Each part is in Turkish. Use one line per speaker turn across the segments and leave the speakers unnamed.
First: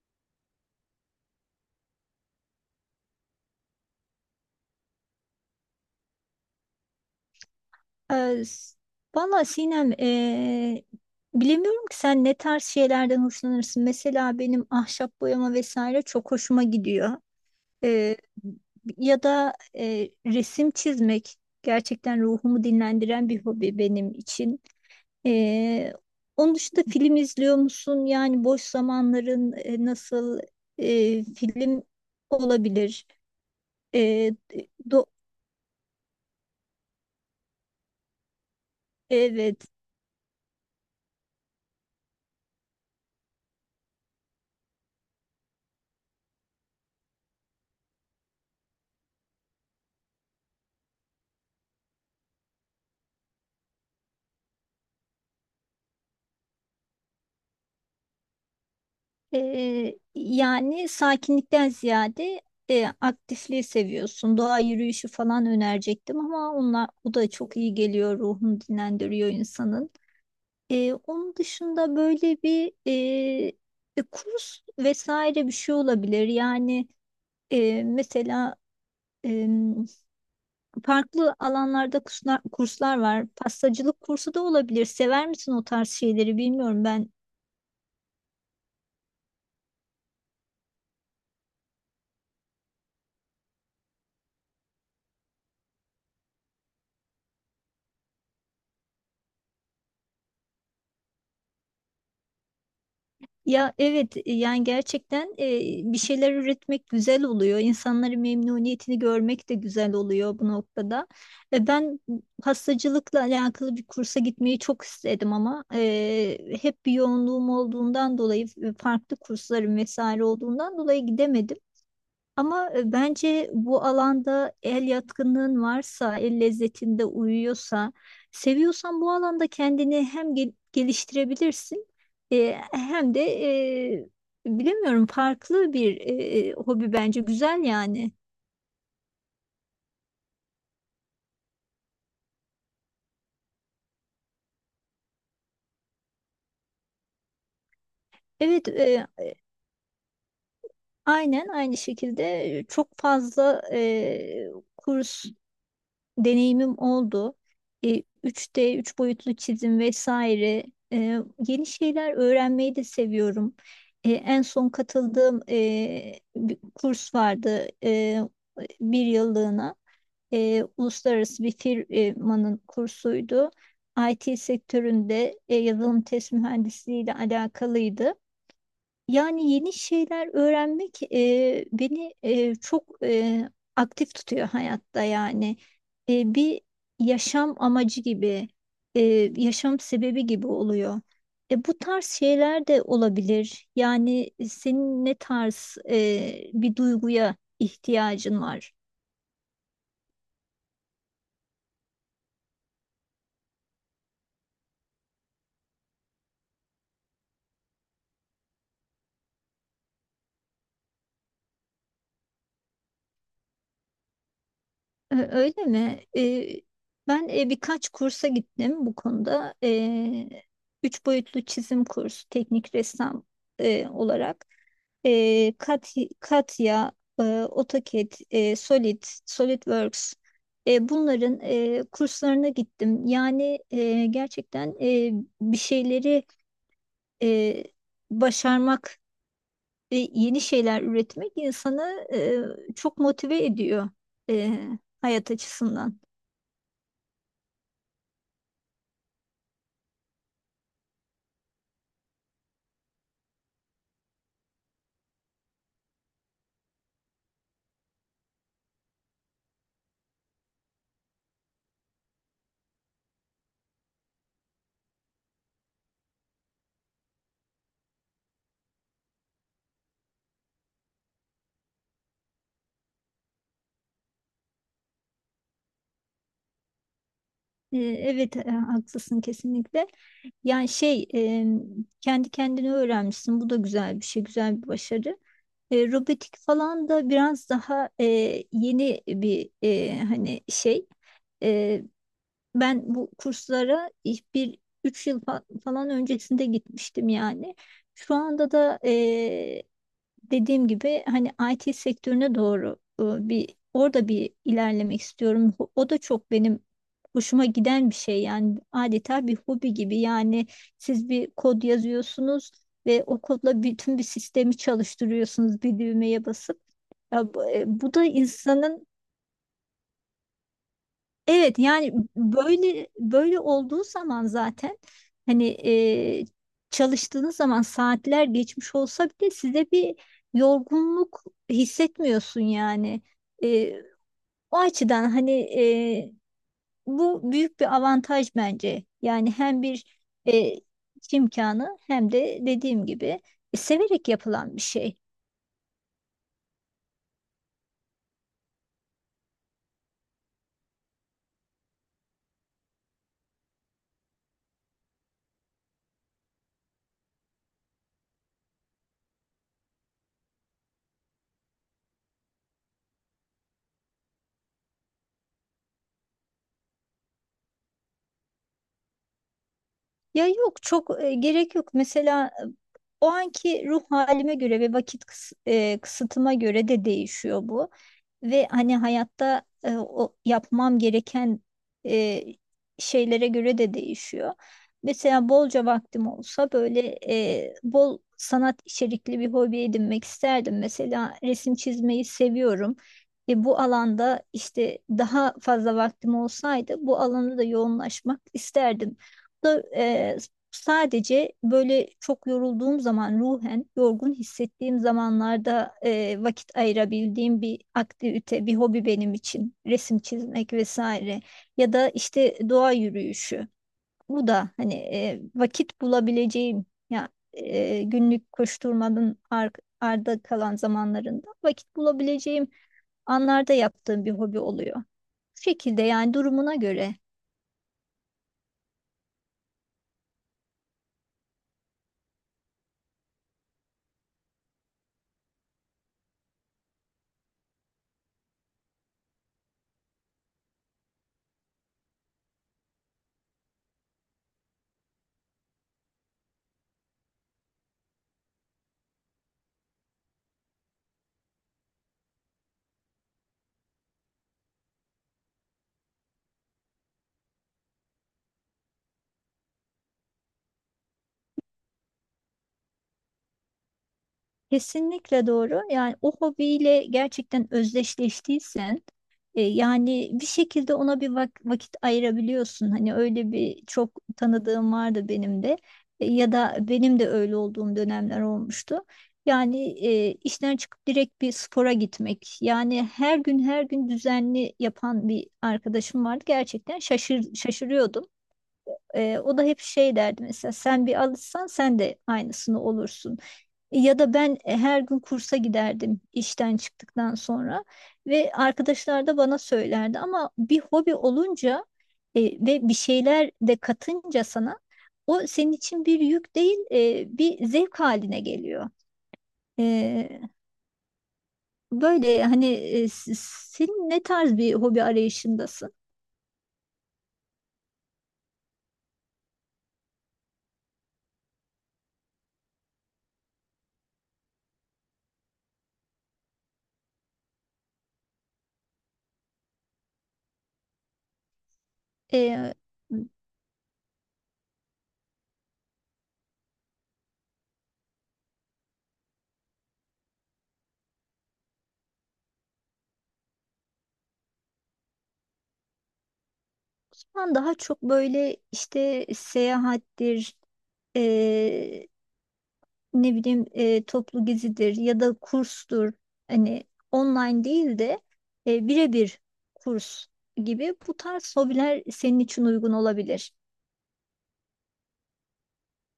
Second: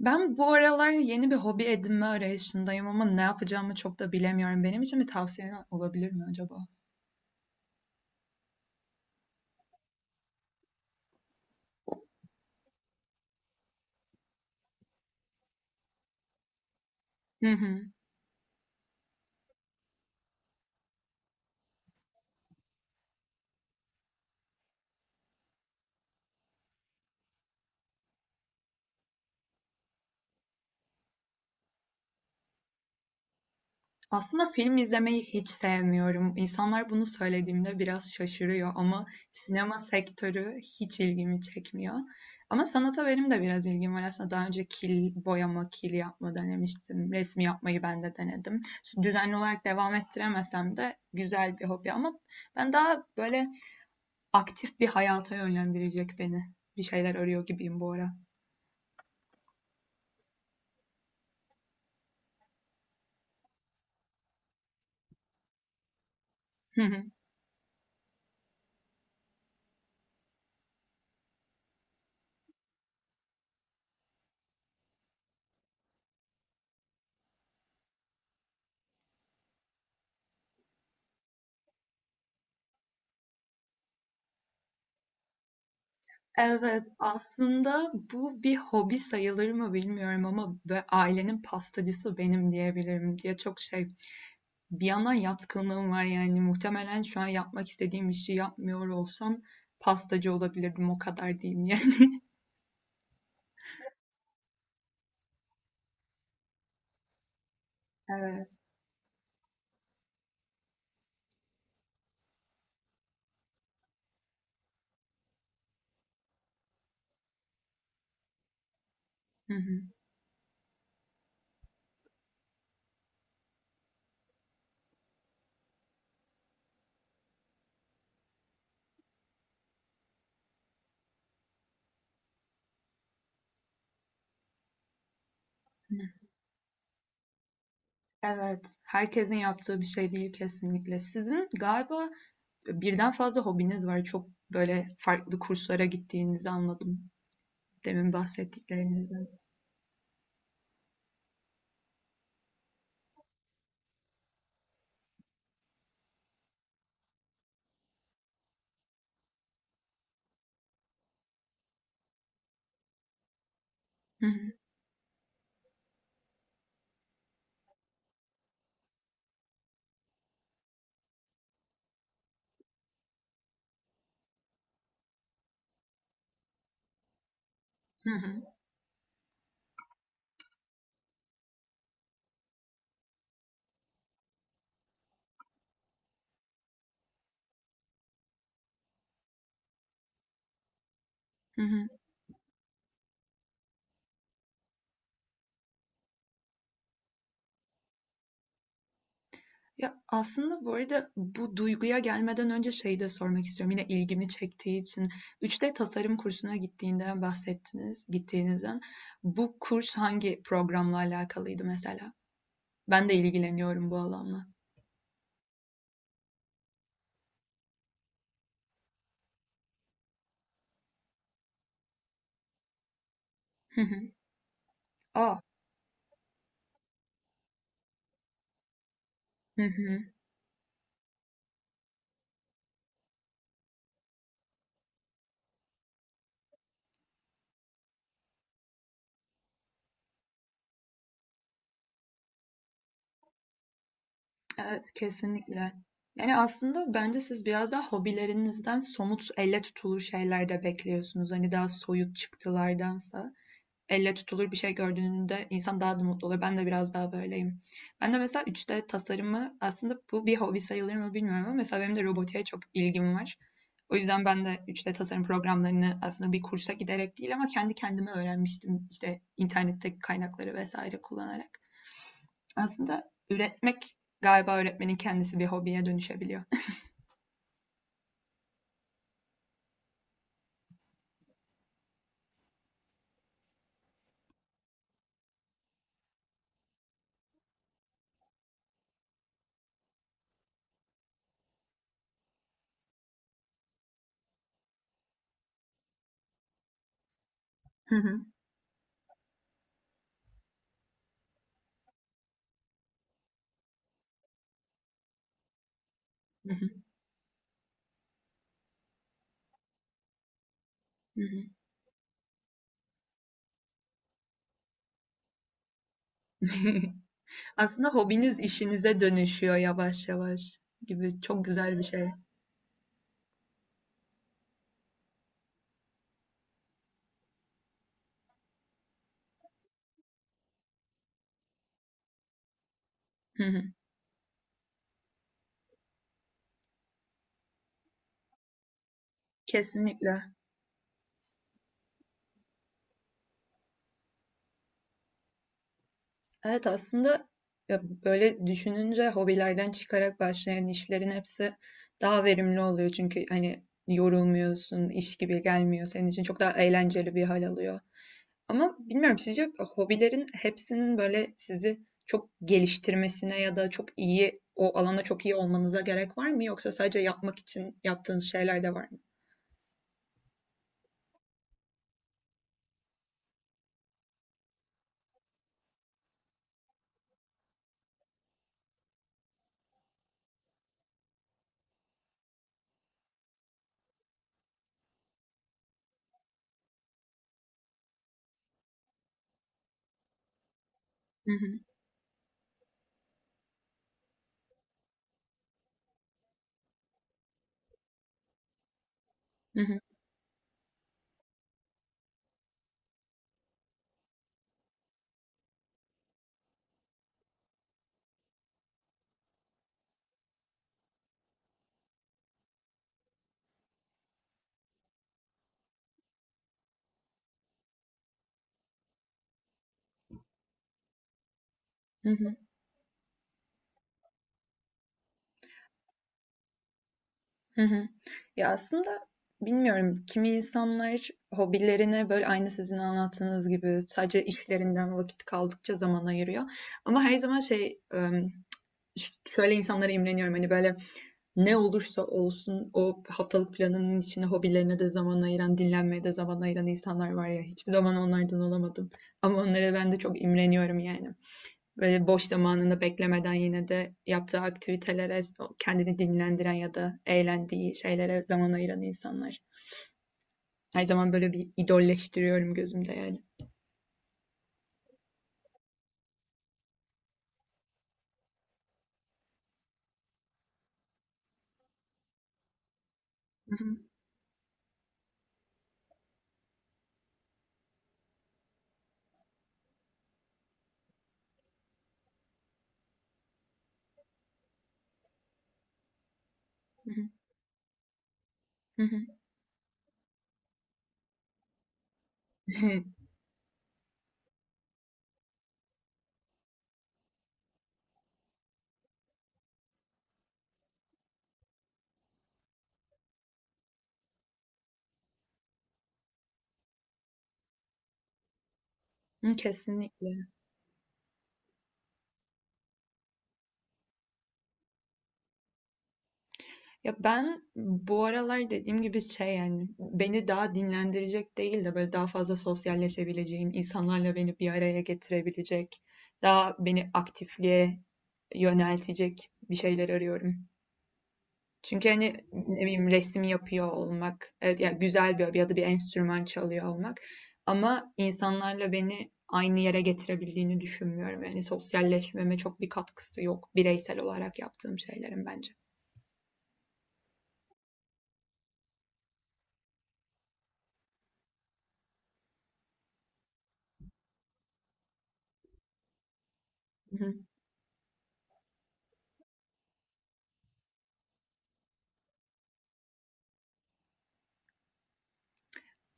Ben bu aralar yeni bir hobi edinme arayışındayım ama ne yapacağımı çok da bilemiyorum. Benim için bir tavsiyen olabilir mi acaba?
Ee, s- Valla Sinem, bilemiyorum ki sen ne tarz şeylerden hoşlanırsın. Mesela benim ahşap boyama vesaire çok hoşuma gidiyor.
Hı hı.
Ee, ya da resim çizmek gerçekten ruhumu dinlendiren bir hobi benim için. Ee, onun dışında film izliyor musun? Yani boş zamanların nasıl film olabilir? Ee,
Aslında film
do-
izlemeyi hiç sevmiyorum. İnsanlar bunu söylediğimde biraz şaşırıyor ama
evet.
sinema sektörü hiç ilgimi çekmiyor. Ama sanata benim de biraz ilgim var. Aslında daha önce kil boyama, kil yapma denemiştim. Resim yapmayı ben de denedim. Düzenli olarak devam ettiremesem de güzel bir hobi ama ben daha böyle aktif bir hayata yönlendirecek beni. Bir şeyler arıyor gibiyim bu ara.
Yani sakinlikten ziyade aktifliği seviyorsun. Doğa yürüyüşü falan önerecektim ama onlar, bu da çok iyi geliyor. Ruhunu dinlendiriyor insanın. Onun dışında böyle bir kurs vesaire bir şey olabilir. Yani mesela e, farklı alanlarda kurslar var. Pastacılık kursu da olabilir. Sever misin o tarz şeyleri
Evet,
bilmiyorum. Ben
aslında bu bir hobi sayılır mı bilmiyorum ama ailenin pastacısı benim diyebilirim diye çok şey. Bir yana yatkınlığım var yani muhtemelen şu an yapmak istediğim işi yapmıyor olsam pastacı olabilirdim o kadar diyeyim yani.
ya evet, yani gerçekten bir şeyler üretmek güzel oluyor. İnsanların
Evet.
memnuniyetini görmek de güzel oluyor bu noktada. Ben pastacılıkla alakalı bir kursa gitmeyi çok istedim ama hep bir yoğunluğum olduğundan dolayı farklı
Hı
kurslarım
hı.
vesaire olduğundan dolayı gidemedim. Ama bence bu alanda el yatkınlığın varsa, el lezzetinde uyuyorsa, seviyorsan bu alanda kendini hem geliştirebilirsin, hem de e, bilemiyorum, farklı bir hobi bence güzel yani.
Evet, herkesin yaptığı bir şey değil kesinlikle. Sizin galiba birden fazla hobiniz var. Çok böyle farklı kurslara gittiğinizi anladım. Demin
Evet,
bahsettiklerinizden.
aynen aynı şekilde çok fazla kurs deneyimim oldu. E, üç d 3 boyutlu çizim vesaire. E, yeni şeyler öğrenmeyi de seviyorum.
Hı
En
hı.
son katıldığım bir kurs vardı, bir yıllığına. Uluslararası bir firmanın kursuydu. IT sektöründe yazılım test mühendisliği ile
Hı
alakalıydı.
hı.
Yani yeni şeyler öğrenmek beni çok aktif tutuyor hayatta yani. Bir yaşam amacı gibi, e, yaşam sebebi gibi oluyor.
Hı
Bu
hı.
tarz şeyler de olabilir. Yani senin ne tarz bir duyguya ihtiyacın var?
Ya, aslında bu arada bu duyguya gelmeden önce şeyi de sormak istiyorum. Yine ilgimi çektiği için 3D tasarım kursuna gittiğinden bahsettiniz, gittiğinizden. Bu kurs hangi programla alakalıydı mesela? Ben de ilgileniyorum bu alanla.
Öyle mi? Ben birkaç kursa gittim bu konuda. Üç boyutlu çizim kursu, teknik ressam
Hı hı.
olarak.
A!
Ee, Kat Katya, AutoCAD,
Hı hı.
SolidWorks. Bunların kurslarına gittim. Yani gerçekten bir şeyleri e, başarmak ve yeni şeyler üretmek insanı çok motive ediyor e,
Evet,
hayat
kesinlikle.
açısından.
Yani, aslında bence siz biraz daha hobilerinizden somut, elle tutulur şeyler de bekliyorsunuz. Hani, daha soyut çıktılardansa elle tutulur bir şey gördüğünde insan daha da mutlu olur. Ben de biraz daha böyleyim. Ben de mesela 3D tasarımı aslında bu bir hobi sayılır mı bilmiyorum ama mesela benim de robotiğe çok ilgim var. O yüzden ben de 3D tasarım programlarını aslında bir kursa giderek değil ama kendi kendime öğrenmiştim işte internetteki kaynakları vesaire kullanarak. Aslında üretmek galiba öğretmenin kendisi bir hobiye dönüşebiliyor.
Evet, haklısın kesinlikle. Yani şey, kendi kendini öğrenmişsin. Bu da güzel bir şey, güzel bir başarı. Robotik falan da biraz daha yeni bir, hani şey. E, ben bu kurslara ilk bir üç yıl falan öncesinde gitmiştim yani. Şu anda da, dediğim gibi, hani IT sektörüne doğru e, bir orada bir ilerlemek istiyorum. O da çok benim hoşuma giden bir şey yani, adeta bir hobi gibi. Yani siz bir kod yazıyorsunuz ve o kodla bütün bir sistemi çalıştırıyorsunuz bir düğmeye basıp. Ya bu,
Aslında
bu da
hobiniz
insanın...
işinize dönüşüyor yavaş yavaş gibi çok
Evet,
güzel bir
yani
şey.
böyle olduğu zaman zaten hani, e, çalıştığınız zaman saatler geçmiş olsa bile size bir yorgunluk hissetmiyorsun yani. E, o açıdan hani, bu büyük bir avantaj bence. Yani hem bir
Kesinlikle.
e, iş imkanı, hem de dediğim gibi severek yapılan bir şey.
Evet aslında ya böyle düşününce hobilerden çıkarak başlayan işlerin hepsi daha verimli oluyor. Çünkü hani yorulmuyorsun, iş gibi gelmiyor senin için. Çok daha eğlenceli bir hal alıyor. Ama bilmiyorum sizce hobilerin hepsinin böyle sizi çok geliştirmesine ya da çok iyi o alana çok iyi olmanıza gerek var mı? Yoksa sadece yapmak için yaptığınız şeyler de var mı?
Ya yok, çok gerek yok. Mesela o anki ruh halime göre ve vakit kısıtıma göre de değişiyor bu. Ve hani hayatta, o yapmam gereken e, şeylere göre de değişiyor. Mesela bolca vaktim olsa böyle, bol sanat içerikli bir hobi edinmek isterdim. Mesela
Hı hı,
resim çizmeyi seviyorum. Bu alanda işte daha fazla vaktim olsaydı bu alanda da yoğunlaşmak isterdim
hı
da,
hı,
sadece böyle çok yorulduğum zaman, ruhen yorgun hissettiğim zamanlarda vakit ayırabildiğim bir aktivite, bir hobi benim için resim çizmek vesaire, ya da işte doğa yürüyüşü. Bu da hani, vakit bulabileceğim ya, günlük koşturmanın arda kalan zamanlarında vakit
hı hı,
bulabileceğim anlarda yaptığım bir hobi oluyor. Bu şekilde yani, durumuna göre.
hı hı. Ya aslında bilmiyorum kimi insanlar hobilerine böyle aynı sizin anlattığınız gibi sadece işlerinden vakit kaldıkça zaman ayırıyor. Ama her zaman şey şöyle insanlara imreniyorum hani böyle ne olursa olsun o haftalık planının içinde hobilerine de zaman ayıran, dinlenmeye de zaman ayıran insanlar var ya. Hiçbir zaman onlardan olamadım. Ama onlara ben de çok imreniyorum yani. Böyle boş zamanını beklemeden yine de yaptığı aktivitelere, kendini dinlendiren ya da eğlendiği şeylere zaman ayıran insanlar. Her zaman böyle bir idolleştiriyorum gözümde yani.
Kesinlikle doğru. Yani o hobiyle gerçekten özdeşleştiysen, yani bir şekilde ona bir vakit ayırabiliyorsun. Hani öyle bir çok tanıdığım vardı benim de. Ya da benim de öyle olduğum dönemler olmuştu. Yani işten çıkıp direkt bir spora gitmek. Yani her gün her gün düzenli yapan bir arkadaşım vardı. Gerçekten şaşırıyordum.
Hı hı, hı.
O da hep şey derdi mesela, sen bir alışsan sen de aynısını olursun. Ya da ben her gün kursa giderdim işten çıktıktan sonra ve arkadaşlar da bana söylerdi, ama bir hobi olunca ve bir şeyler de katınca sana, o senin için bir yük değil, bir zevk haline geliyor.
Kesinlikle.
Böyle hani, senin ne tarz bir hobi arayışındasın?
Ya ben bu aralar dediğim gibi şey yani beni daha dinlendirecek değil de böyle daha fazla sosyalleşebileceğim, insanlarla beni bir araya getirebilecek, daha beni aktifliğe yöneltecek bir şeyler arıyorum. Çünkü hani
Ee,
ne bileyim resim yapıyor olmak, evet ya güzel bir hobi ya da bir enstrüman çalıyor olmak ama insanlarla beni aynı yere getirebildiğini düşünmüyorum. Yani sosyalleşmeme çok bir katkısı yok bireysel olarak yaptığım şeylerin bence.
Ben daha çok böyle işte seyahattir, eee, ne bileyim, toplu gezidir ya da kurstur. Hani online değil de, birebir kurs gibi bu tarz hobiler senin için uygun olabilir.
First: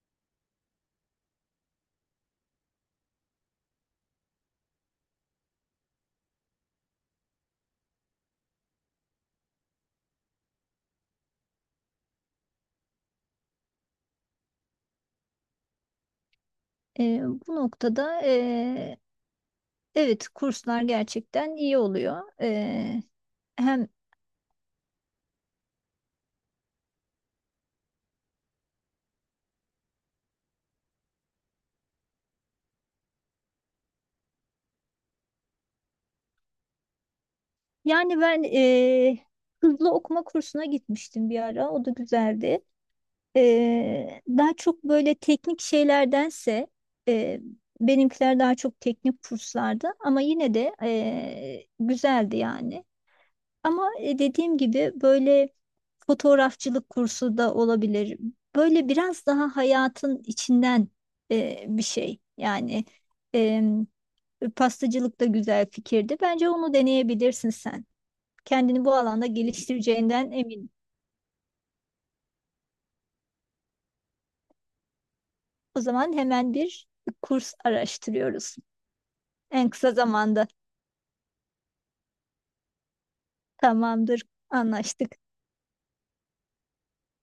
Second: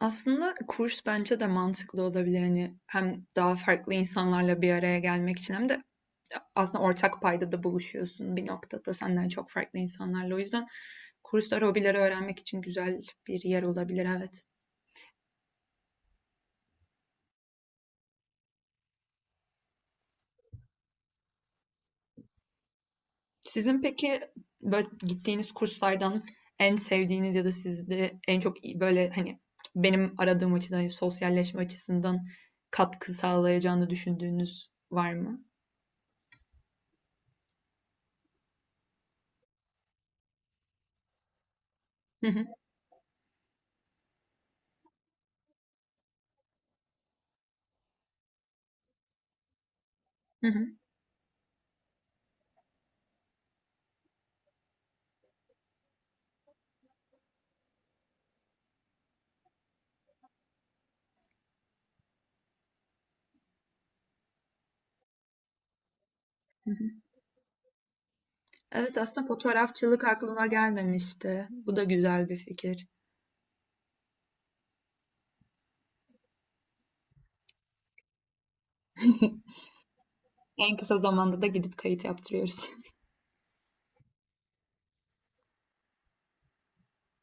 Aslında kurs bence de mantıklı olabilir. Hani hem daha farklı insanlarla bir araya gelmek için hem de aslında ortak payda da buluşuyorsun bir noktada senden çok farklı insanlarla. O yüzden kurslar hobileri öğrenmek için güzel bir yer olabilir, evet.
Eee, bu noktada, evet, kurslar gerçekten iyi oluyor.
Sizin
Hem
peki böyle gittiğiniz kurslardan en sevdiğiniz ya da sizde en çok iyi- böyle hani benim aradığım açıdan hani sosyalleşme açısından katkı sağlayacağını düşündüğünüz var mı?
yani ben, hızlı okuma kursuna gitmiştim bir ara, o da
Hı hı.
güzeldi. Daha çok böyle teknik şeylerdense, e, benimkiler daha çok teknik kurslardı, ama
Hı
yine
hı.
de güzeldi yani. Ama dediğim gibi böyle, fotoğrafçılık kursu da olabilir. Böyle biraz daha hayatın içinden bir şey. Yani e, pastacılık da güzel fikirdi. Bence onu deneyebilirsin sen. Kendini bu
Evet aslında
alanda
fotoğrafçılık
geliştireceğinden
aklıma
eminim.
gelmemişti. Bu da güzel bir fikir.
O zaman hemen bir kurs araştırıyoruz. En kısa zamanda.
En kısa zamanda da gidip kayıt yaptırıyoruz.
Tamamdır. Anlaştık.